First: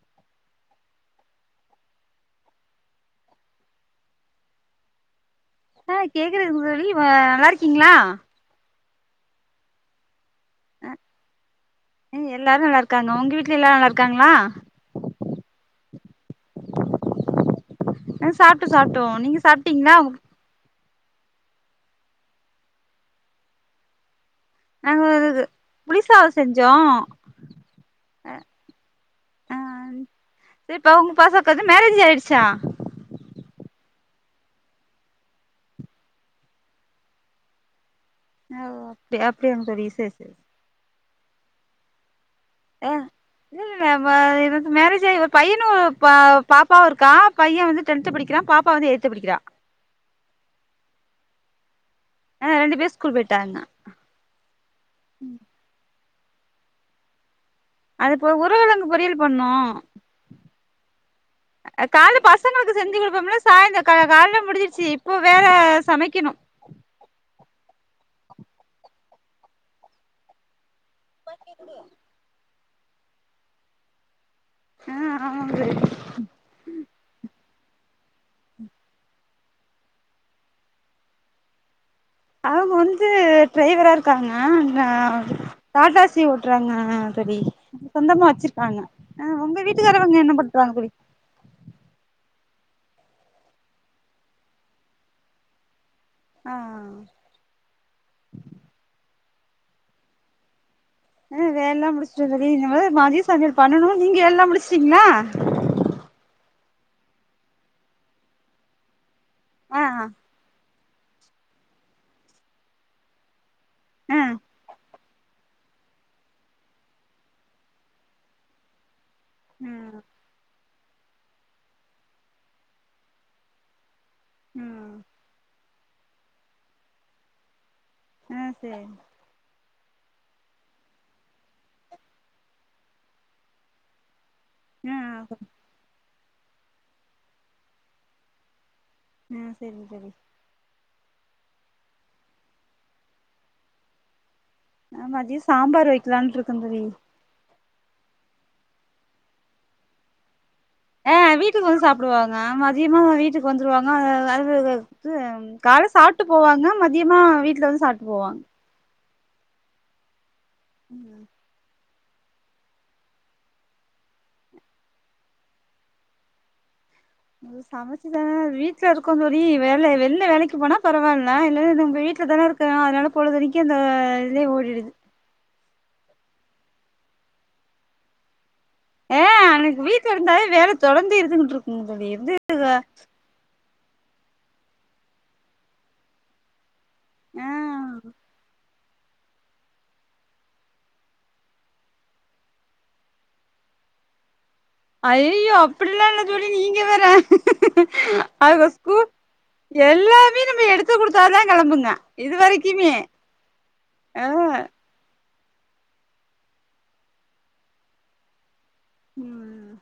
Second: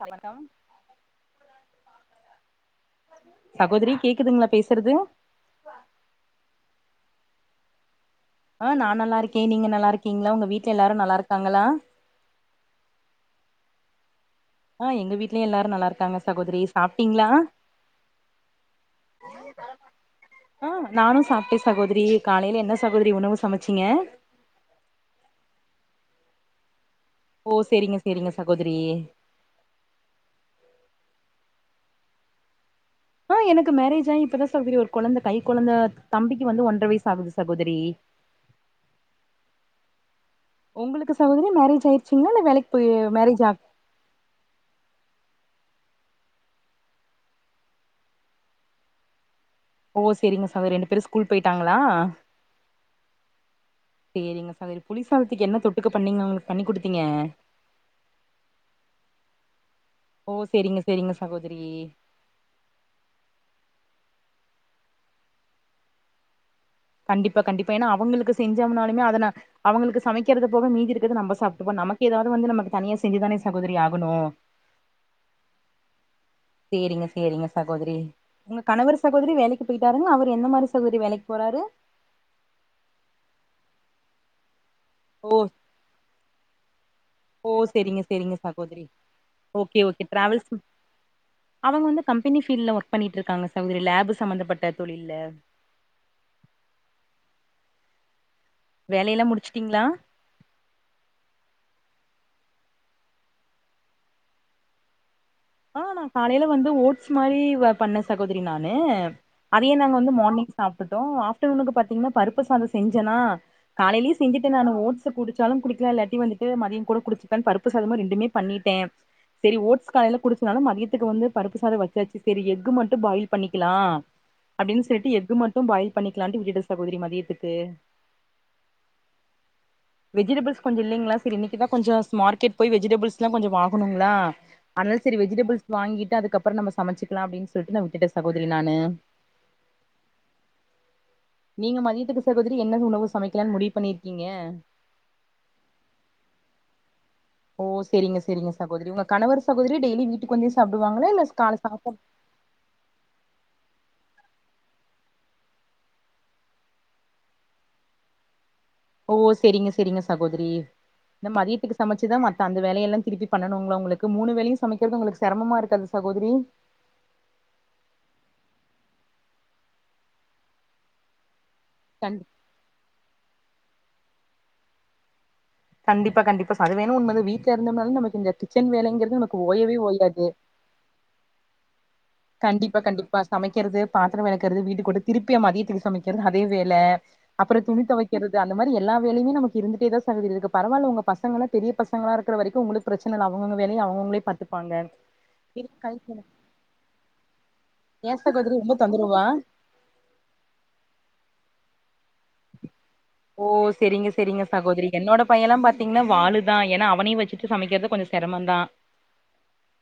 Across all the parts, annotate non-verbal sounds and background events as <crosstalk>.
வணக்கம் சகோதரி கேக்குதுங்ளா பேசறது ஆ கேக்குதுங் தோழி நல்லா இருக்கீங்ளா ஆ நா நல்லாருக்கேன் நீங்க நல்லா இருக்கீங்ளா உங்க வீட்ல எல்லாரு நல்லா இருக்காங்ளா ம் எல்லாரு நல்லா இருக்காங்க உங்க வீட்ல எல்லா நல்லாருக்காங்ளா ஆ எங்க வீட்லயு எல்லாரு நல்லா இருக்காங்க சகோதரி சாப்ட்டீங்ளா ஆ சாப்ட்டோ சாப்ட்டோ நீங்க சாப்ட்டீங்ளா ஆ நானு சாப்ட்டன் சகோதரி காலைல என்ன சகோதரி உணவு சமச்சீங்க நாங்க புளிசாதோ செஞ்சோ ஓ சேரிங்க சேரிங்க ஆ சகோதரி ஆ சரி இப்ப உங்க <unintelligible> வந்து மேரேஜ் ஆயிருச்சா ஆ எனக்கு மேரேஜ் ஆயி இப்பதா சகோதரி ஒரு கொழந்த கை கொழந்த தம்பிக்கு வந்து ஒன்ற வயசு ஆகுது சகோதரி அ ஒ அப்டி அப்டியாங் தோழி சேரி சேரி உங்களுக்கு சகோதரி மேரேஜ் ஆயிருச்சுங்ளா இல்ல வேலைக்கு போய் ஆ மேரேஜ் ஆ இல்ல மே அதாவது மேரேஜ் ஆயி ஒரு பையனுபா பாப்பாவு இருக்கா பையன் வந்து டென்த் படிக்கிறான் பா ப்பா வந்து எய்த்து படிக்கிறா ஓ சேரிங்க சகோதரி ரெண்டு பேரு ஸ்கூல் போயிட்டாங்ளா எ ரெண்டு பேர் ஸ்கூல் போயிட்டாங்க சேரிங்க சகோதரி புலிசாதத்துக்கு என்ன தொட்டுக்க பண்ணீங்க அவுங்களுக்கு பண்ணி குடுத்தீங்க அது போ உருளகிழங்கு பொரியல் பண்ணோ ஓ சேரிங்க சேரிங்க சகோதரி கால்ல பஸ் பசங்களுக்கு செஞ்சு குடுப்பம்ல்ல சாயந்தோகா கால்ல முடிஞ்சிருச்சு இப்போ வேற சமைக்கணு கண்டிப்பா கண்டிப்பா ஏனா அவுங்களுக்கு செஞ்சம்னாலுமே அத நா அவுங்களுக்கு சமைக்கிறது போக மீதி இரு க்கத நம்ம சாப்ட்டுபோ நமக்கு எதாவது வந்து நமக்கு தனியா செஞ்சுதானே சகோதரி ஆகணு ஆ ஆமாம்பே சேரிங்க சேரிங்க சகோதரி உங்க கணவர் சகோதரி வேலைக்கு போயிட்டாருங்ளா அவரு எந்த மாரி சகோதரி வேலைக்கி போறாரு அவங்க வந்து டிரைவரா இருக் காங்க ஓ டாட்டா ஏசி ஓட்டுறாங்க பவி ஓ செரிங்க சொந்தமா செரிங்க வச்சிருக்காங்க சகோதரி அ உங்க ஓகே ஓகே வீட்டுக்காரவங்க என்ன டிராவல்ஸ் பண்றாங்க பவி அவங்க வந்து கம்பெனி ஃபீல்ல ஒர்க் பண்ணிட்டு இருக்காங்க சகோதரி லேப் சம்பந்தப்பட்ட தொழில்ல ஆ ஆ வேலையெல்லா முடிச்சிட்டீங்ளா ஆ வேலல்லா முடிச்டே <unintelligible> இனிமே தா மதிய சமையல் பண்ணனு நீங்க எல்லா முடிச்டீங்ளா ஆ நா காலையில வந்து ஓட்ஸ் மாரி பண்ணே சகோதரி நானு அதையே ஆ நாங்க ஆ வந்து மார்னிங் சாப்ட்டுட்டோ ஆஃப்டனூக்கு பாத்தீங்கன்னா பருப்பு சாதம் செஞ்சேனா காலைலே ஆ செஞ்சுட்டே நானு ஓட்ஸ் ச குடிச்சாலு குடிக்கலா இல்லாட்டி வந்துட்டு மதியம் கூட குடிச்சுக்ளானு பருப்பு சாதமு ரெண்டுமே பண்ணிட்டே செரி ஓட்ஸ் ம் காலைல்ல குடிச்சனாலு மதியத்துக்கு வந்து பருப்பு சாதம் வச்சாச்சு செரி எஃகு மட்டு பாயில் பண்ணிக்லா அப்டின்னு ம் சொல்லிட்டு எஃகு மட்டு பாயில் பண்ணிக்லானு விட்டுடே சகோதரி மதியத்துக்கு ம் சேரி வெஜிடபிள்ஸ் கொஞ்சோ இல்லைங்ளா செரி இன்னைக்கிதா கொஞ்சோ ஸ் மார்க்கெட் போயி வெஜிடபிள்ஸ்ல்லா கொஞ்சோ வாங்கணுங்ளா ஆ அதா செரி வெஜிடபிள்ஸ் வாங்கி கிட்டு அதுக்கப்றோ நம்ம சமைச்சிக்கலா அப்டின்னு சொல்லிட்டு நா விட்டே சகோதரி நானு ம் செரி செரி நீங்க மதியத்துக்கு சகோதரி என்ன உணவு சமைக்கலானு முடிவு பண்ணியிருக்கீங்க நா மதியோ சாம்பார் வைக்கலான்ட்டுருக்கே தோழி ஓ செரிங்க செரி சகோதரி உங்க கணவர் சகோதரி டெய்லி வீட்டுக்கு வந்தே சாப் ஆ வீட்டுக்கு வந்து சாப்டுவாங்க மதியமே ஊ வீட்டுக்கு வந்துருவாங்க அது வே வே விட்டு கால்ல சாப்ட்டு போவாங்க மதியமா வீட்ல வந்து சாப்ட்டு போவாங்க ஓ செரிங்க செரிங்க சகோதரி இந்த மதியத்துக்கு நம்ம சிதம் அதத்தா இந்த வேலைல திருப்பி பண்ணணுங்ளா உங்களுக்கு மூணு வேலையு சமைக்கிறது உளுக்கு செரமமா இருக்காது சகோதரி அது சமைச்சுதானே வீட்ல இருக்க தோழி வேல வெளில வேலைக்கு போனா பரவாயில்ல இல்ல என்ன இப்ப கண் வீட்ல தானே இருக்க அதனால பொழுதனைக்கு அந்த இதுலே ஓடிடுது கண்டிப்பா கண்டிப்பா ச அது வேணா உண்ம தா வீட்ல இருந்தோம்னாலே நக்கு இந்த கிச்சன் வேலை ஏ அன்னைக்கி வீட்ல இருந்தவே வேல தொடர்ந்து இருந்தூக்கிட்டுருக்கு வேலை தொடர்ந்து இருதுகிட்டு இருக்குங்க தோழி இருந்து கண்டிப்பா கண்டிப்பா சமைக்கிறது பாத்திர வெளக்றது வீடு கூட்டு திருப்பிய மதியத்க்கு சமைக்கிறது அதே வேல ஆ அப்பற துணி துவைக்கிறது அந்த மாரி எல்லா வேலையுமே நமக்கு இருட்டே தா சகோதரி இருக்கு பரவால உங்க பசங்கங்களா பெரிய பசங்கள இருக்கிற வரைக்கு உங்களுக் பிரச்சன இல்ல அவுங்க வேலைய அவங்கங்களே பாத்துப்பாங்க ஐய்யய்யோ இது அப்டிலா கை- இல்ல தோழி நீங்க வேற ஏன் சகோதரி அவ ரொம்ப ஸ்கூ தொந்தரவா எல்லாமே நம்ம எடுத்து குடுத்தாத தா கிளம்புங்க இது வரைக்குமே ஓ செரிங்க ஆ செரிங்க சாகோதரி என்னோட பையன்லா பாத்தீங்கன்னா வாலுதா ஏன்னா அவனையு வச்சுட்டு சமைக்கிறது கொஞ்சோ சிரமம் தா ம் ஆ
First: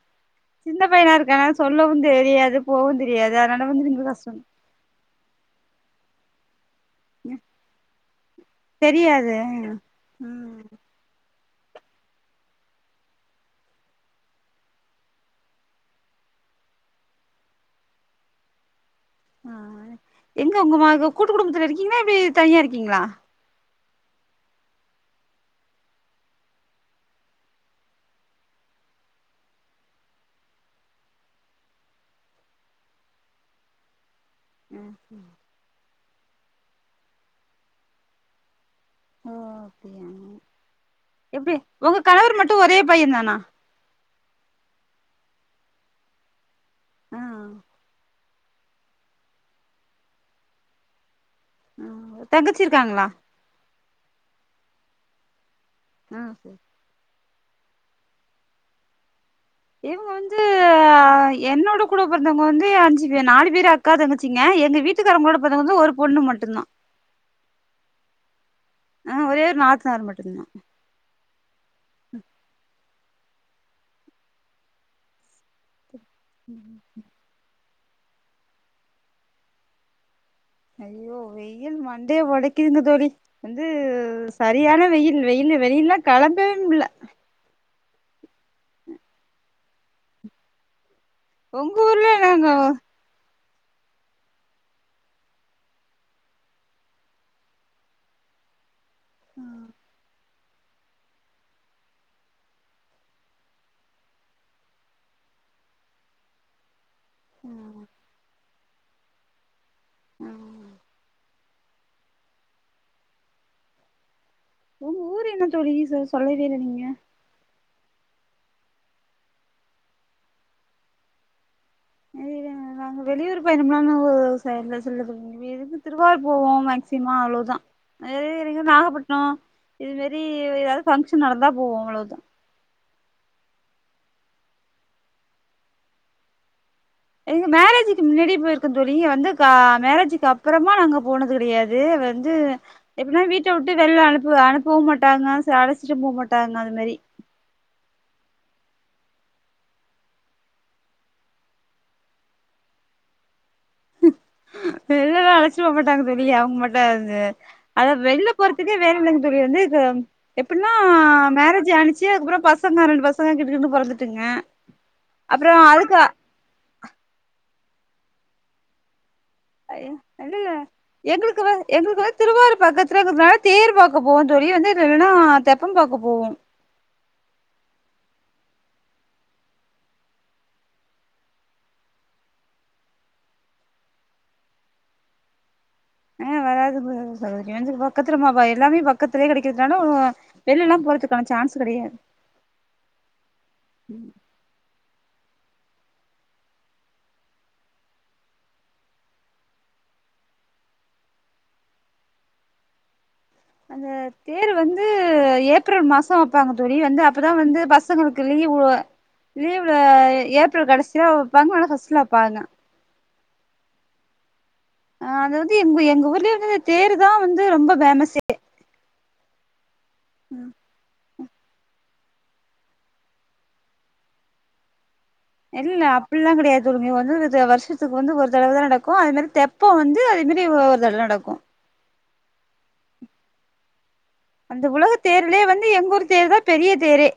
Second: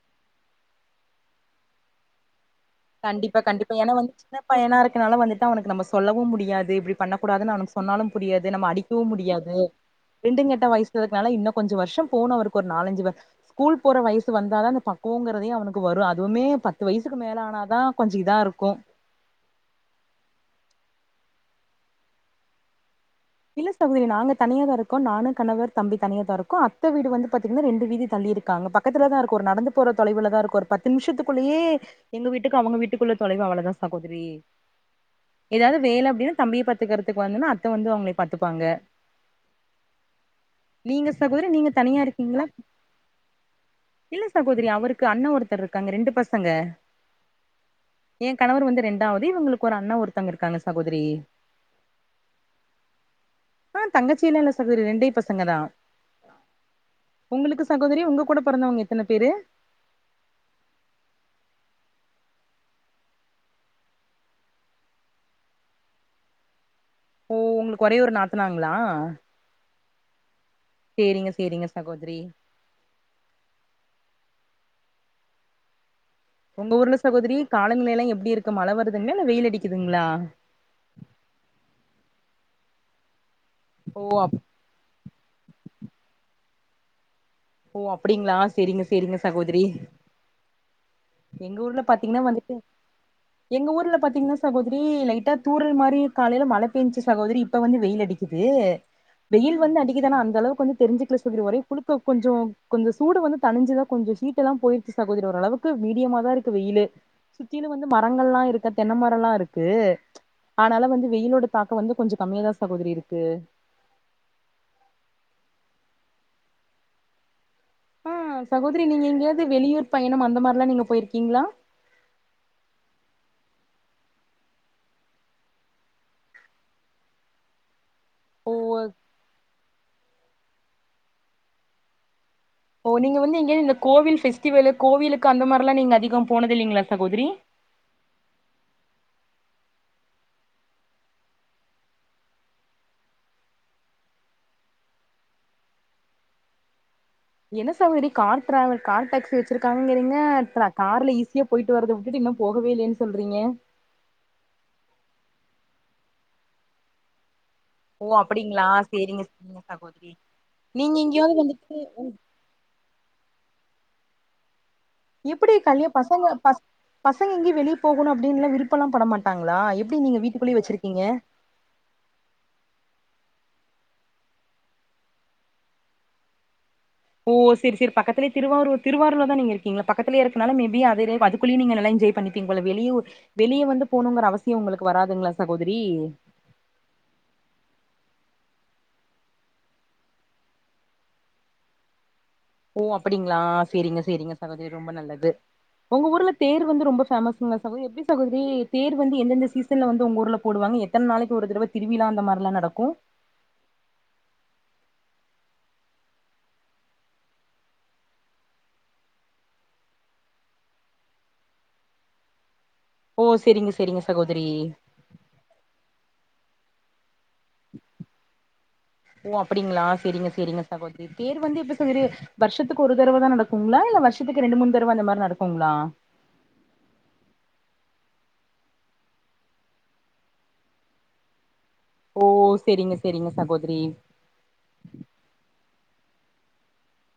சின்ன பையனா இருக்கானா சொல்லவு தெரியாது எதுக் கண்டிப்பா கண்டிப்பா ஏனா வந்து சின்னப்பா இருக்கனால வந்துட்டு அவனுக்கு நம்ம சொல்லவு முடியாது இப்டி பண்ணக்கூடாது அவனுக்கு சொன்னாலு புரியாது நம்ம அடிக்கவு தெரியாது முடியாது ரெண்டு ம் கெட்டா வயசு க்குனால இன்னு கொஞ்சோ வர்ஷோ போனு ஒரு நாலஞ்சு வர் ஸ்கூல் போற வயசு வந்தாதா அந்த பக்குவங்கறதே அவனுக்கு வரு அதுவுமே பத்து வயசுக்கு மேல ஆன நா கொஞ்சு இதா இருக்கு ஆ எங்க உங்க கூட்டு குடும்பத்துல இருக்கீங்களா எப்பிடி தனியா இருக்கீங்களா இல்ல சகுதிரி நாங்க தனியா தா இருக்கோ நானு கணவர் தம்பி தனிய தா இருக்கோ அத்தை வீடு வந்து பாத்தீங்கன்னா ரெண்டு வீதி தள்ளிருக்காங்க பக்கத்துல தா இருக்கு ஒரு நடந்து போற தொலைவுல தா இருக்கு ஒரு பத்து நிமிஷத்துக்குள்ளயே எங்க வீட்டுக்கு அவங்க வீட்டுக்குள்ள தொலைவு அவ்வளவுதா சகோதரி உம் ஏதாவது வேலை அப்படின்னா தம்பியை பத்துக்கறிறதுக்கு வந்துன்னா அத்தை வந்து அவங்கள பாத்துப்பாங்க ஓ அப்டியா நீங்க சகோதரி எப்டி நீங்க உங்க தனியா கணவர் இருக்கீங்களா மட்டு ஒரே பையன் தானா இல்ல சகோதரி அவருக்கு அண்ண ஒருத்தர் இருக்காங்க ரெண்டு பசங்க எ கணவர் வந்து ரெண்டாவது இவங்களுக்கு ஒரு அண்ணா ஒருத்தங்க இருக்காங்க சகோதரி ஆ தங்கச்சிருக்காங்களா ஆ தங்கச்சில்லா இல்ல சகோதரி ரெண்டே பசங்க தா ஆ சரி உங்களுக்கு சகோதரி உங்க கூட பெறந்தவங்க எத்தன பேரு இவங்க வந்து து என்னோட கூட பிறந்தவங்க வந்து அஞ்சு பே நாலு பேரு அக்கா தங்கச்சிங்க எங்க வீட்டு வீட்டுகாரங்களோட பொறந்தது ஒரு பொண்ணு மட்டு தா ஓ உங்களுக்கு ஒரே ஒரு நாத்தனாருங்களா ஆ ஒரே ஒரு நாத்தனார் மட்டுந்தா செரிங்க செரிங்க சகோதரி உங்க ஊர்ல சகோதரி கால நிலையல்ல எப்படி இருக்கு மழை வருதுங்களா இல்ல வெயில் அடிக்குதுங்களா ஐயோ வெயில் மண்டைய ஒடைக்குதுங்க தோழி வந்து ஓ சரி அப் சரியான வெயில் வெயில் வெளியில்லல்லா கெளம்பவே முடில்ல ஓ அப்படிங்களா செரிங்க செரிங்க சகோதரி எங்க உங்க ஊர்ல பாத்தீங்கன்னா நாங்க வந்துட்டு எங்க ஊர்ல பாத்தீங்கன்னா சகோதரி லைட்டா தூரல் மாரி காலையில மழை பெஞ்சுச்சு சகோதரி இப்ப வந்து வெயில் அடிக்குது வெயில் வந்து அடிக்கு தான அந்தளவுக்கு வந்து தெரிஞ்சக்கல தோளி ஒரே புழுக்க கொஞ்சு கொஞ்சு சூடு வந்து தணிஞ்சுதா கொஞ்சு ஈட்டெல்லா போயிருச்சு சகோதரி ஓரளவுக்கு மீடியமா தா இருக்கு வெயிலு சுத்திலு வந்து மரங்கள் எல்லாம் இருக்க தென்னை மரோ எல்லாம் இருக்கு அதனால வந்து வெயிலோட தாக்கோ வந்து கொஞ்சு கம்மியாதா சகோதரி இருக்கு உங்க ஊர் என்ன தோழி இ சொல்லவே இல்ல நீங்க ஆ சகோதரி நீங்க எங்கேயாவது வெளியூர் பயணம் அந்த மாரி எல்லா நீங்க போயிருக்கீங்களா <unintelligible> நாங்க வெளியூர் பயிணமெல்லா நாங்க செ சென்றதில்ல இங்கிருந்து திருவாரூர் போவோ மேக்சிமம் அவ்வளவுதா ஓ <unintelligible> நாகப்பட்டினம் இது மேரி ஏதாவது பங்க்ஷன் நடந்தா போவோ அவ்வளோதா ஓ நீங்க வந்து எங்கேயாவது இந்த கோவில் ஃபேஸ்டிவல்லு கோவிலுக்கு அந்த மாரில்லா நீங்க அதிகோ போனது இல்லீங்களா எங்க மேரேஜ்ஜு கு முன்னாடி போயிருக்க தோழி வந்து க மேரேஜுக்கு அப்புறமா நாங்க போனது கிடையாது வந்து எப்படின்னா வீட்டை விட்டு வெளில அனுப்பு அனுப்பவும் மாட்டாங்க அழைச்சுட்டு போக மாட்டாங்க அது மாரி என்ன சகோதரி கார் டிராவல் கார் டாக்ஸி வச்சிருக்காங்கிறீங்க கார்ல ஈஸியா போயிட்டு வறத விட்டுட்டு இன்னு போகவே இல்லைன்னு சொல்றீங்க வெளிளெல்லா அழச்சுட்டு போ மாட்டாங்க தோழி அவங்களோட அந்த அத ஓ வெளில அப்டிங்களா போறதுக்கே வேலை இல்லங்க சேரிங்க தோழி சேரிங்க வந்து சகோதரி எப்படின்னா நீங்க எங்கேயாவது மேரேஜ் வந்துட்டு ஆணிச்சு அதுப்புறோ பஸ் பசங்க ரெண்டு பசங்க கிடுகிடுன்னு பொறந்துட்டுங்க எப்படி அப்பறோ கல்ய அதுக்கு பசங்க ப பசங்க எங்கியு வெளியே போகணும் அப்படின்னுல்லா விருப்பலா படமாட்டங்களா அ இல் <inaudible> எங்குளுக்கு வ எங்குளுக்கு வ திருவாரூர் பக்கத்துலே இருக்குறதுனால தேர் பாக்க போவோ தோழி வந்து இது இல்லனா தெப்பம் பாக்க போவோ ஓ சேர் சேரி பக்கத்துலே திருவாரூர் திருவாரூர்ல தா நீங்க இருக்கீங்ளா பக்கத்துலே இருக்கனால மே பி அது இதையு பாத் குள்ளியே நீங்க நல்லா என்ஜாய் பண்ணிப்பீங் போல வெளியூர் வெளிய வந்து போணுங்கற அவசியோ உங்களுக்கு வராதுங்ள சகோதரி ஆ வராது <inaudible> சகோதரி வந்து பக்கத்துல மப எல்லாமே பக்கத்துலே கெடைக்றதுதுனால ஆ வெள்லலா போறத்துக்கான சான்ஸ் கெடையா ஓ அப்டிங்களா சேரிங்க சேரிங்க சகோதரி ரொம்ப நல்லது உங்க ஊர்ல தேர் வந்து ரொம்ப பேமஸுங்க சகோதரி எப்டி சகோதரி தேர் வந்து எந்தெந்த சீசன்ல வந்து ஒங்க ஊர்ல போடுவாங்க ஏ எத்தன நாளைக்கு ஒரு தரவ திருவிழா அந்த மார்லா நடக்கு அது தேரு வந்து ஏப்ரல் மாசோ வப்பாங்க தோழி வந்து அப்பதா வந்து பசங்களுக்கு லீவு லீவு ஏப்ரல் கடைசியா வைப்பாங்க வேணா ஃபஸ்ட்ல வைப்பாங்க ஓ செரிங்க செரிங்க சகோதரி அ அது வந்து எங்க எங்க ஊர்லே வந்து அந்த தேரு தா வந்து ரொம்ப ஃபேமசே ஓ அப்டிங்ளா செரிங்க செரிங்க சகோதரி தேர் வந்து எப்ப சகோதரி வர்ஷத்துக்கு ஒரு தரவ தா நடக்குங்களா இல்ல வர்ஷத்துக்கு ரெண்டு மூணு தரவ அந்த மாரி நடக்கு இல்லப் பில்லா கெடையாது தோ இ வந்து வர்ஷத்துக்கு வந்து ஒரு தரவ தா நடக்கு அது மாரி தெப்போ வந்து அதே மாரி ஒரு தரவ தா நடக்கு ஓ செரிங்க செரிங்க சகோதரி அந்த உலக தேர்லே வந்து எங்கூரு தேர்தா பெரிய தேரே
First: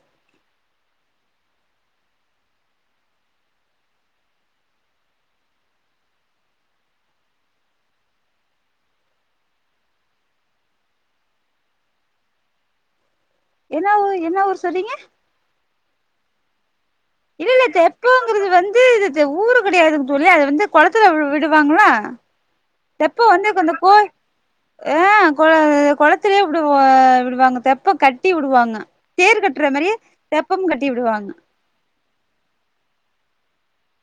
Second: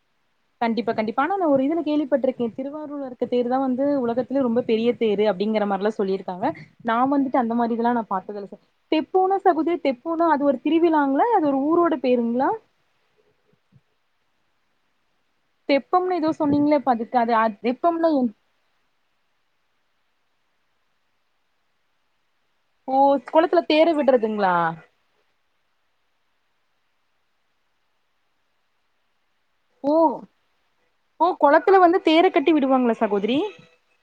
கண்டிப்பா கண்டிப்பா ஆனா நா ஒரு இதுல கேள்விப்பட்ருக்கே திருவாரூர்ல இருக்க தேர் தா வந்து உலகத்துல ரொம்ப பெரிய தேரு அப்டிங்ற மாரிலா சொல்லிருக்காங்க நா வந்துட்டு அந்த மாதிரி இதல்லா நா பாத் தெப்போனா சகோதரி தெப்போனா அது ஒரு திருவிழாங்களா அது ஒரு ஊரோட பேருங்களா என்னா ஊ என்னா ஊர் சொன்னிங்க தெப்பம்னு எதோ சொன்னிங்ளே பா இல்ல இல்ல தெப்போங்கறது வந்து இது த ஊரு கெடையாதுங் தோழி அது வந்து கொளத்துல விடுவாங்கல ஓ கொளத்துல தேரு விட்றதுங்ளா அ கொள கொளத்துலே விடு விடுவாங்க தெப்போ கட்டி விடுவாங்க தேரு கட் விட்ற மாரி தெப்பமு கட்டி விடுவாங்க கொளத்துல வந்து தேர கட்டி விடுவாங்களா சகோதரி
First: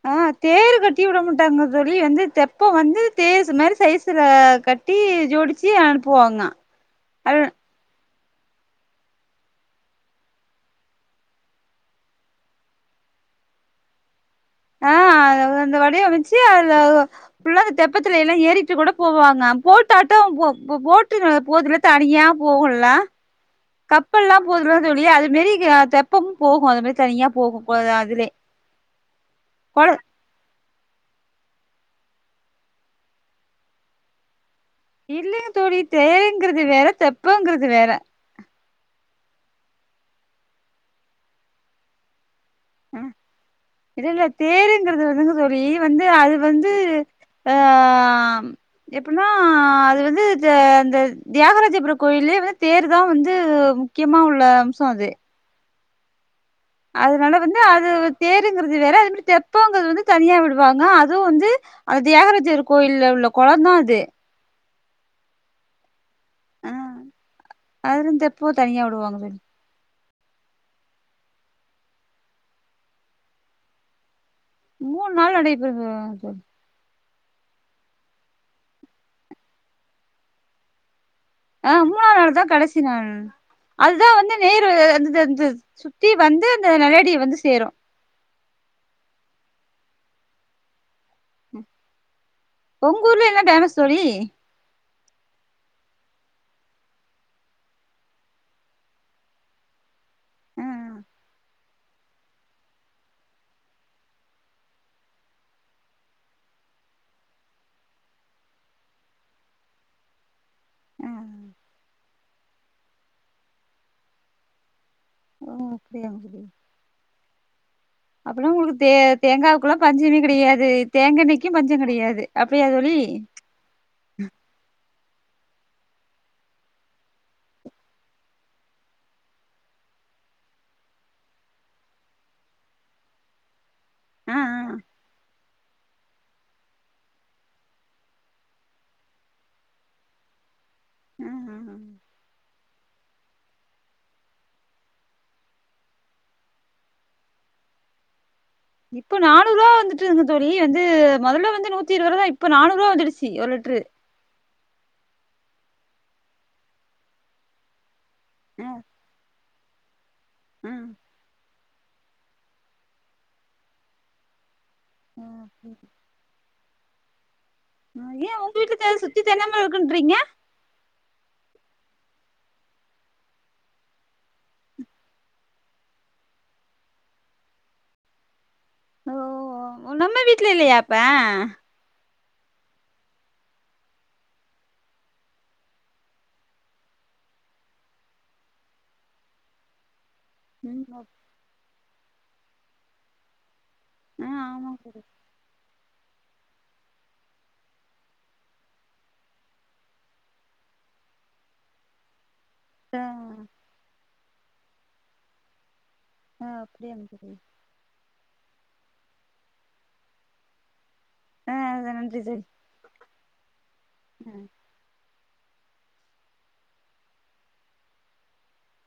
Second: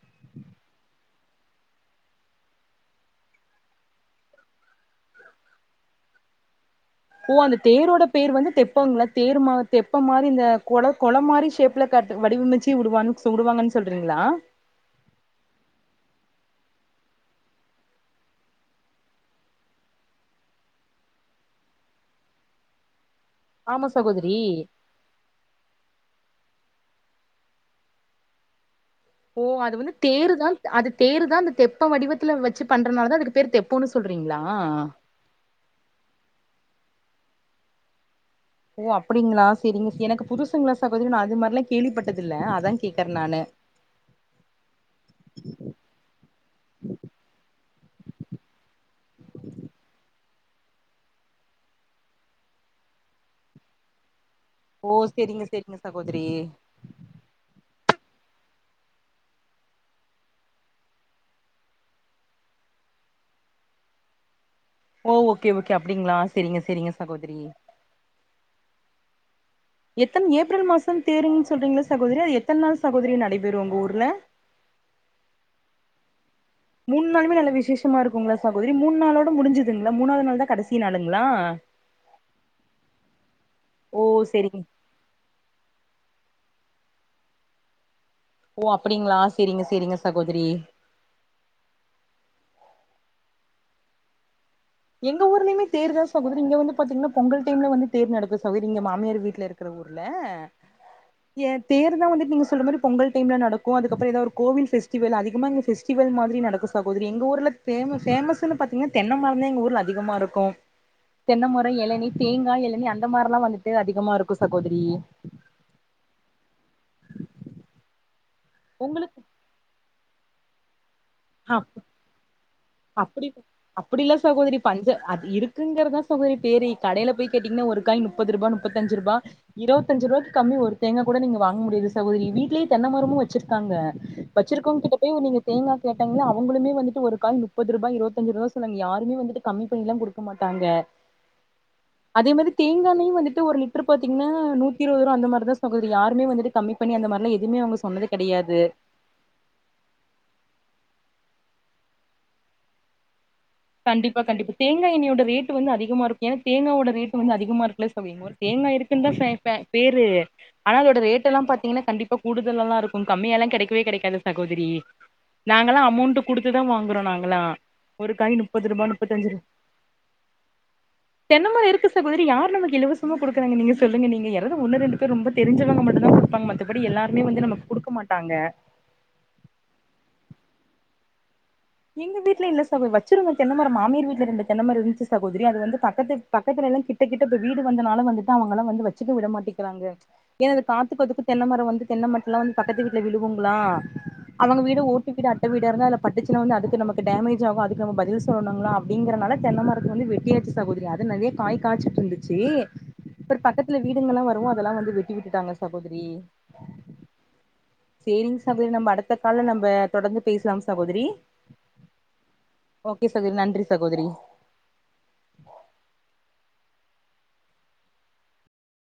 அ தேரு கட்டி விட மாட்டாங்க தோழி இது வந்து தெப்போ வந்து தேசு மாரி சைசுல கட்டி ட்டி ஜோடிச்சு அனுப்புவாங்க ஓ அது அந்த தேரோட பேர் வந்து தெப்போங்கலா தேர் மா தெப்போ மாரி இந்த கொல கொல மாரி ஷேப் <inaudible> காட்டு வடிவமைச்சு உடுவாங்கன் உடுவாங்கன் சொல்றீங்களா ஆ அத அந்த வடிவமைச்சு அத ஃபுல்லா அந்த தெப்பத்துல எல்லா ஏறிட்டு கூட போவாங்க போட்டாட்டோ போ போ போட்டு போதுல தனியா போகுல்ல ஆமா கப்பல்லா சகோதரி போதுல தோழி அது மேரி இக தெப்பம் போகு அது மாரி தனியா போகு போ அதுலே ஓ அது கொட வந்து தேருதா அது தேரு தா அந்த தெப்ப வடிவத்துல வச்சு பண்றனாலதா அதுக்கு பேரு தெப்போன்னு சொல்றிங்களா இல்லைங்க தோழி தேருங்குறது வேற தெப்பங்குறது வேற ஓ அப்டிங்ளா செரிங்க எனக்கு புதுசுங்ளா சகோதரி நா அது மார்லா கேள்விப்பட்டதில்ல அதா கேக்குறே நானு இது இல்ல தேருங்குறது வந்துங்க தோழி வந்து அது வந்து ஆ எப்புன்னா அது வந்து இந்த அந்த தியாகராஜபுரம் கோயில்லே வந்து தேர் தா வந்து முக்கியமா உள்ள ஓ அது சேரிங்க சேரிங்க சகோதரி அதனால வந்து அது தேருங்கிறது வேற அது மாரி தெப்போங்றது வந்து தனியா விடுவாங்க அதுவு வந்து அந்த தியாகராஜர் கோயில்ல உள்ள கொளம்தா அது ஓ ஓகே ஓகே அப்டிங்களா சேரிங்க சேரிங்க சகோதரி அதுல இருந்து தெப்போ தனியா விடுவாங்க எத்தன ஏப்ரல் மாசம் தேருங்னு சொல்றீங்ல சகோதரி அது எத்தன நாள் சகோதரி நடைபெறு உங்க ஊர்ல மூணு நாள் நடைப்பெறுது தோழி மூணு நாளுமே நல்ல விசேஷமா இருக்குங்களா சகோதரி மூணு நாளோட முடிஞ்துங்களா மூணாவதுநாள்தா கடைசி நாளுங்களா ஆ மூணாநாளுதா கடைசி நாள் ஓ அதுதா வந்து செரிங்க தேரு அந்தந்த அது சுத்தி வந்து அந்த நெலையடிய வந்து சேரு ஓ அப்டிங்களா சேரிங்க சேரிங்க சகோதரி ஒங்வூர்ல என்ன ஃபேமஸ் தோழி எங்க ஊர்லயுமே தேர்தா சகோதரி இங்க வந்து பாத்தீங்னா பொங்கல் டைம்ல வந்து தேர் நடக்கு சகோதரி இங்க மாமியார் வீட்ல இருக்ற ஊ ர்ல ஆ ஏ தேர்தா வந்துட்டு நீங்க சொல்றமாரி பொங்கல் டைம்ல நடக்கு அதுக்கப்றோ எதா ஒரு கோவில் ஃபெஸ்டிவல் அதிகமா இங்க ஃபெஸ் டிவல் மாரி நடக்கு சகோதரி எங்க ஊர்ல ஃபேம ஃபேமஸ்னு பாத்திங்கனா தென்ன மரம்ந்தா எங்க ஊர் கள் அதிகமா இருக்கு ஆ தென்னைமர எளநீ தேங்கா எளநீ அந்த மாரிலா வந்துட்டு அதிகமா இருக்கு சகோதரி ஓ அப்டியாங்க தோழி அப்பல்லா உங்களுக்கு தே தேங்காவுக்குல்லா பஞ்சமே கெடையாது தேங்காண்ணய்க்கு ஆ பஞ்சம் கிடையாது அப்டியா தோழி அப்டி இல்லா சகோதரி பஞ்ச அது இருக்குங்றதுதா சகோதரி பேரு கடைல போய் கேட்டீங்கன்னா ஒருக்காய் முப் முப்பதுரூபா முப்பத்தஞ்சு ரூபா இருபத்தஞ்சு ரூவாய்க்கு கம்மியா ஒரு தேங்கா கூட நீங்க வாங்க முடியாது சகோதரி வீட்லேயே தென்ன மரமு வச்சிருக்காங்க ஆ வச்சிருக்கவங்க கிட்ட போய் நீங்க தேங்கா கேட்டங்களே அவங்களுமே வந்துட்டு ஒரு காய் முப்பது ரூபா இருத்தஞ்சு ரூபா சொல்லாங்க யாருமே வந்துட்டு கம்மி பண்ணிலா குடுக்க மாட்டாங்க ஆ ஆ ஆ அதே மாரி தேங்கா எண்ணெயு வந்துட்டு ஒரு லிட்டர்ரு பாத்தீங்கனா நூத்தி இருவது ரூபா அந்த மாரிதா சகோதரி யாருமே வந்துட்டு கம்மி பண்ணி அந்த மாரிலா எதுவுமே அவங்க சொன்னது கடையாது இப்ப நானூறுரூவா வந்துட்டுங்க தோழி வந்து மொதல்ல வந்து நூத்தி இருவதுரூவாதா இப்ப நானூரூபா வந்துடுச்சு ஒரு லிட்டரு கண்டிப்பா கண்டிப்பா தேங்கா எண்ணெயோட ரேட்டு வந்து அதிகமா இருக்கு ஏன்னா தேங்காயோட ரேட்டு வந்து அதிகமா இருக்குல சகோதரி ஆ தேங்கா இருக்குன்னுதா சமைப்ப பேரு ஆ ஆனா அதோட ரேட் எல்லா பாத்தீங்னா கண்டிப் பா கூடுதல்லாதா இருக்கு கம்மியால்லா கெடைக்கவே கெடைக்காது சகோதரி நாங்கல்லா அமோண்ட் குடுத்துதா வாங்குறோ நாங்கல்லா ஒரு ம் ஏ காய் உங்க முப்பது வீட்ல ரூபா தே சுத்தி முப்பத்தஞ்சு தேங்காமரம் இருக்குன்றிங்க தென்னமரம் இருக்கு சகோதரி யார் நமக்கு இலவசமா குடுக்குறாங்க நீங்க சொல்லங்க நீங்க யாராது ஒன்னு ரெண்டு பேர் ரொம்ப தெரிஞ்சவங்க மட்டும்தா குடுப்பாங்க மத்தபடி எல்லாருமே வந்து நமக்கு குடுக்க மாட்டாங்க ஓ, நம்ம வீட்ல இல்லையா அப்ப எங்க வீட்ல இல்ல சகோ வச்சிருந்தோ தென்னமர மாமியார் வீட்ல ரெண்டு தென்னமரம் இருந்துச்சு சகோதரி அது வந்து பக்கத்து பக்கத்துல எல்லா கிட்ட கிட்ட இப்ப வீடு வந்தனால வந்துட்டு அவங்கல்லா வந்து வச்சுக்க விட மாட்டிங்கிறாங்க என்னா அது ம் காத்துக்கு ஓகே அதுக்கு தென்ன மரம் வந்து தென்ன மட்ட எல்லா வந்து பக்கத்து வீட்ல விழுகுங்களா ஆ அவங்க ஆமா வீடு ஓட்டு வீடு அட்ட வீட இருந்தா அதுல பட்டுச்சு னா வந்து அது நமக்கு டேமேஞ்ச் ஆகு அதுக்கு நம்ம பதில் சொல்லணுங்களா அப்டிங்கறனால தென்ன மரத்த வந்து வெட்டியாச்சு சகோதரி அது நறைய காய் காச்சிட்ருந்துச்சி ஆ அப்ற பக்கத்துல வீடுங்கல்லா வரவு அதெல்லா வந்து வெட்டி விட்டுட்டாங்க சகோதரி ஆ அப்டியாங்க சகோதரி சேரிங் சகோதரி நம்ம அடுத்த கால்ல நம்ப தொடர்ந்து பேச்லாம் சகோதரி அ அத நன்றி சரி ஓகே சகோதரி நன்றி சகோதரி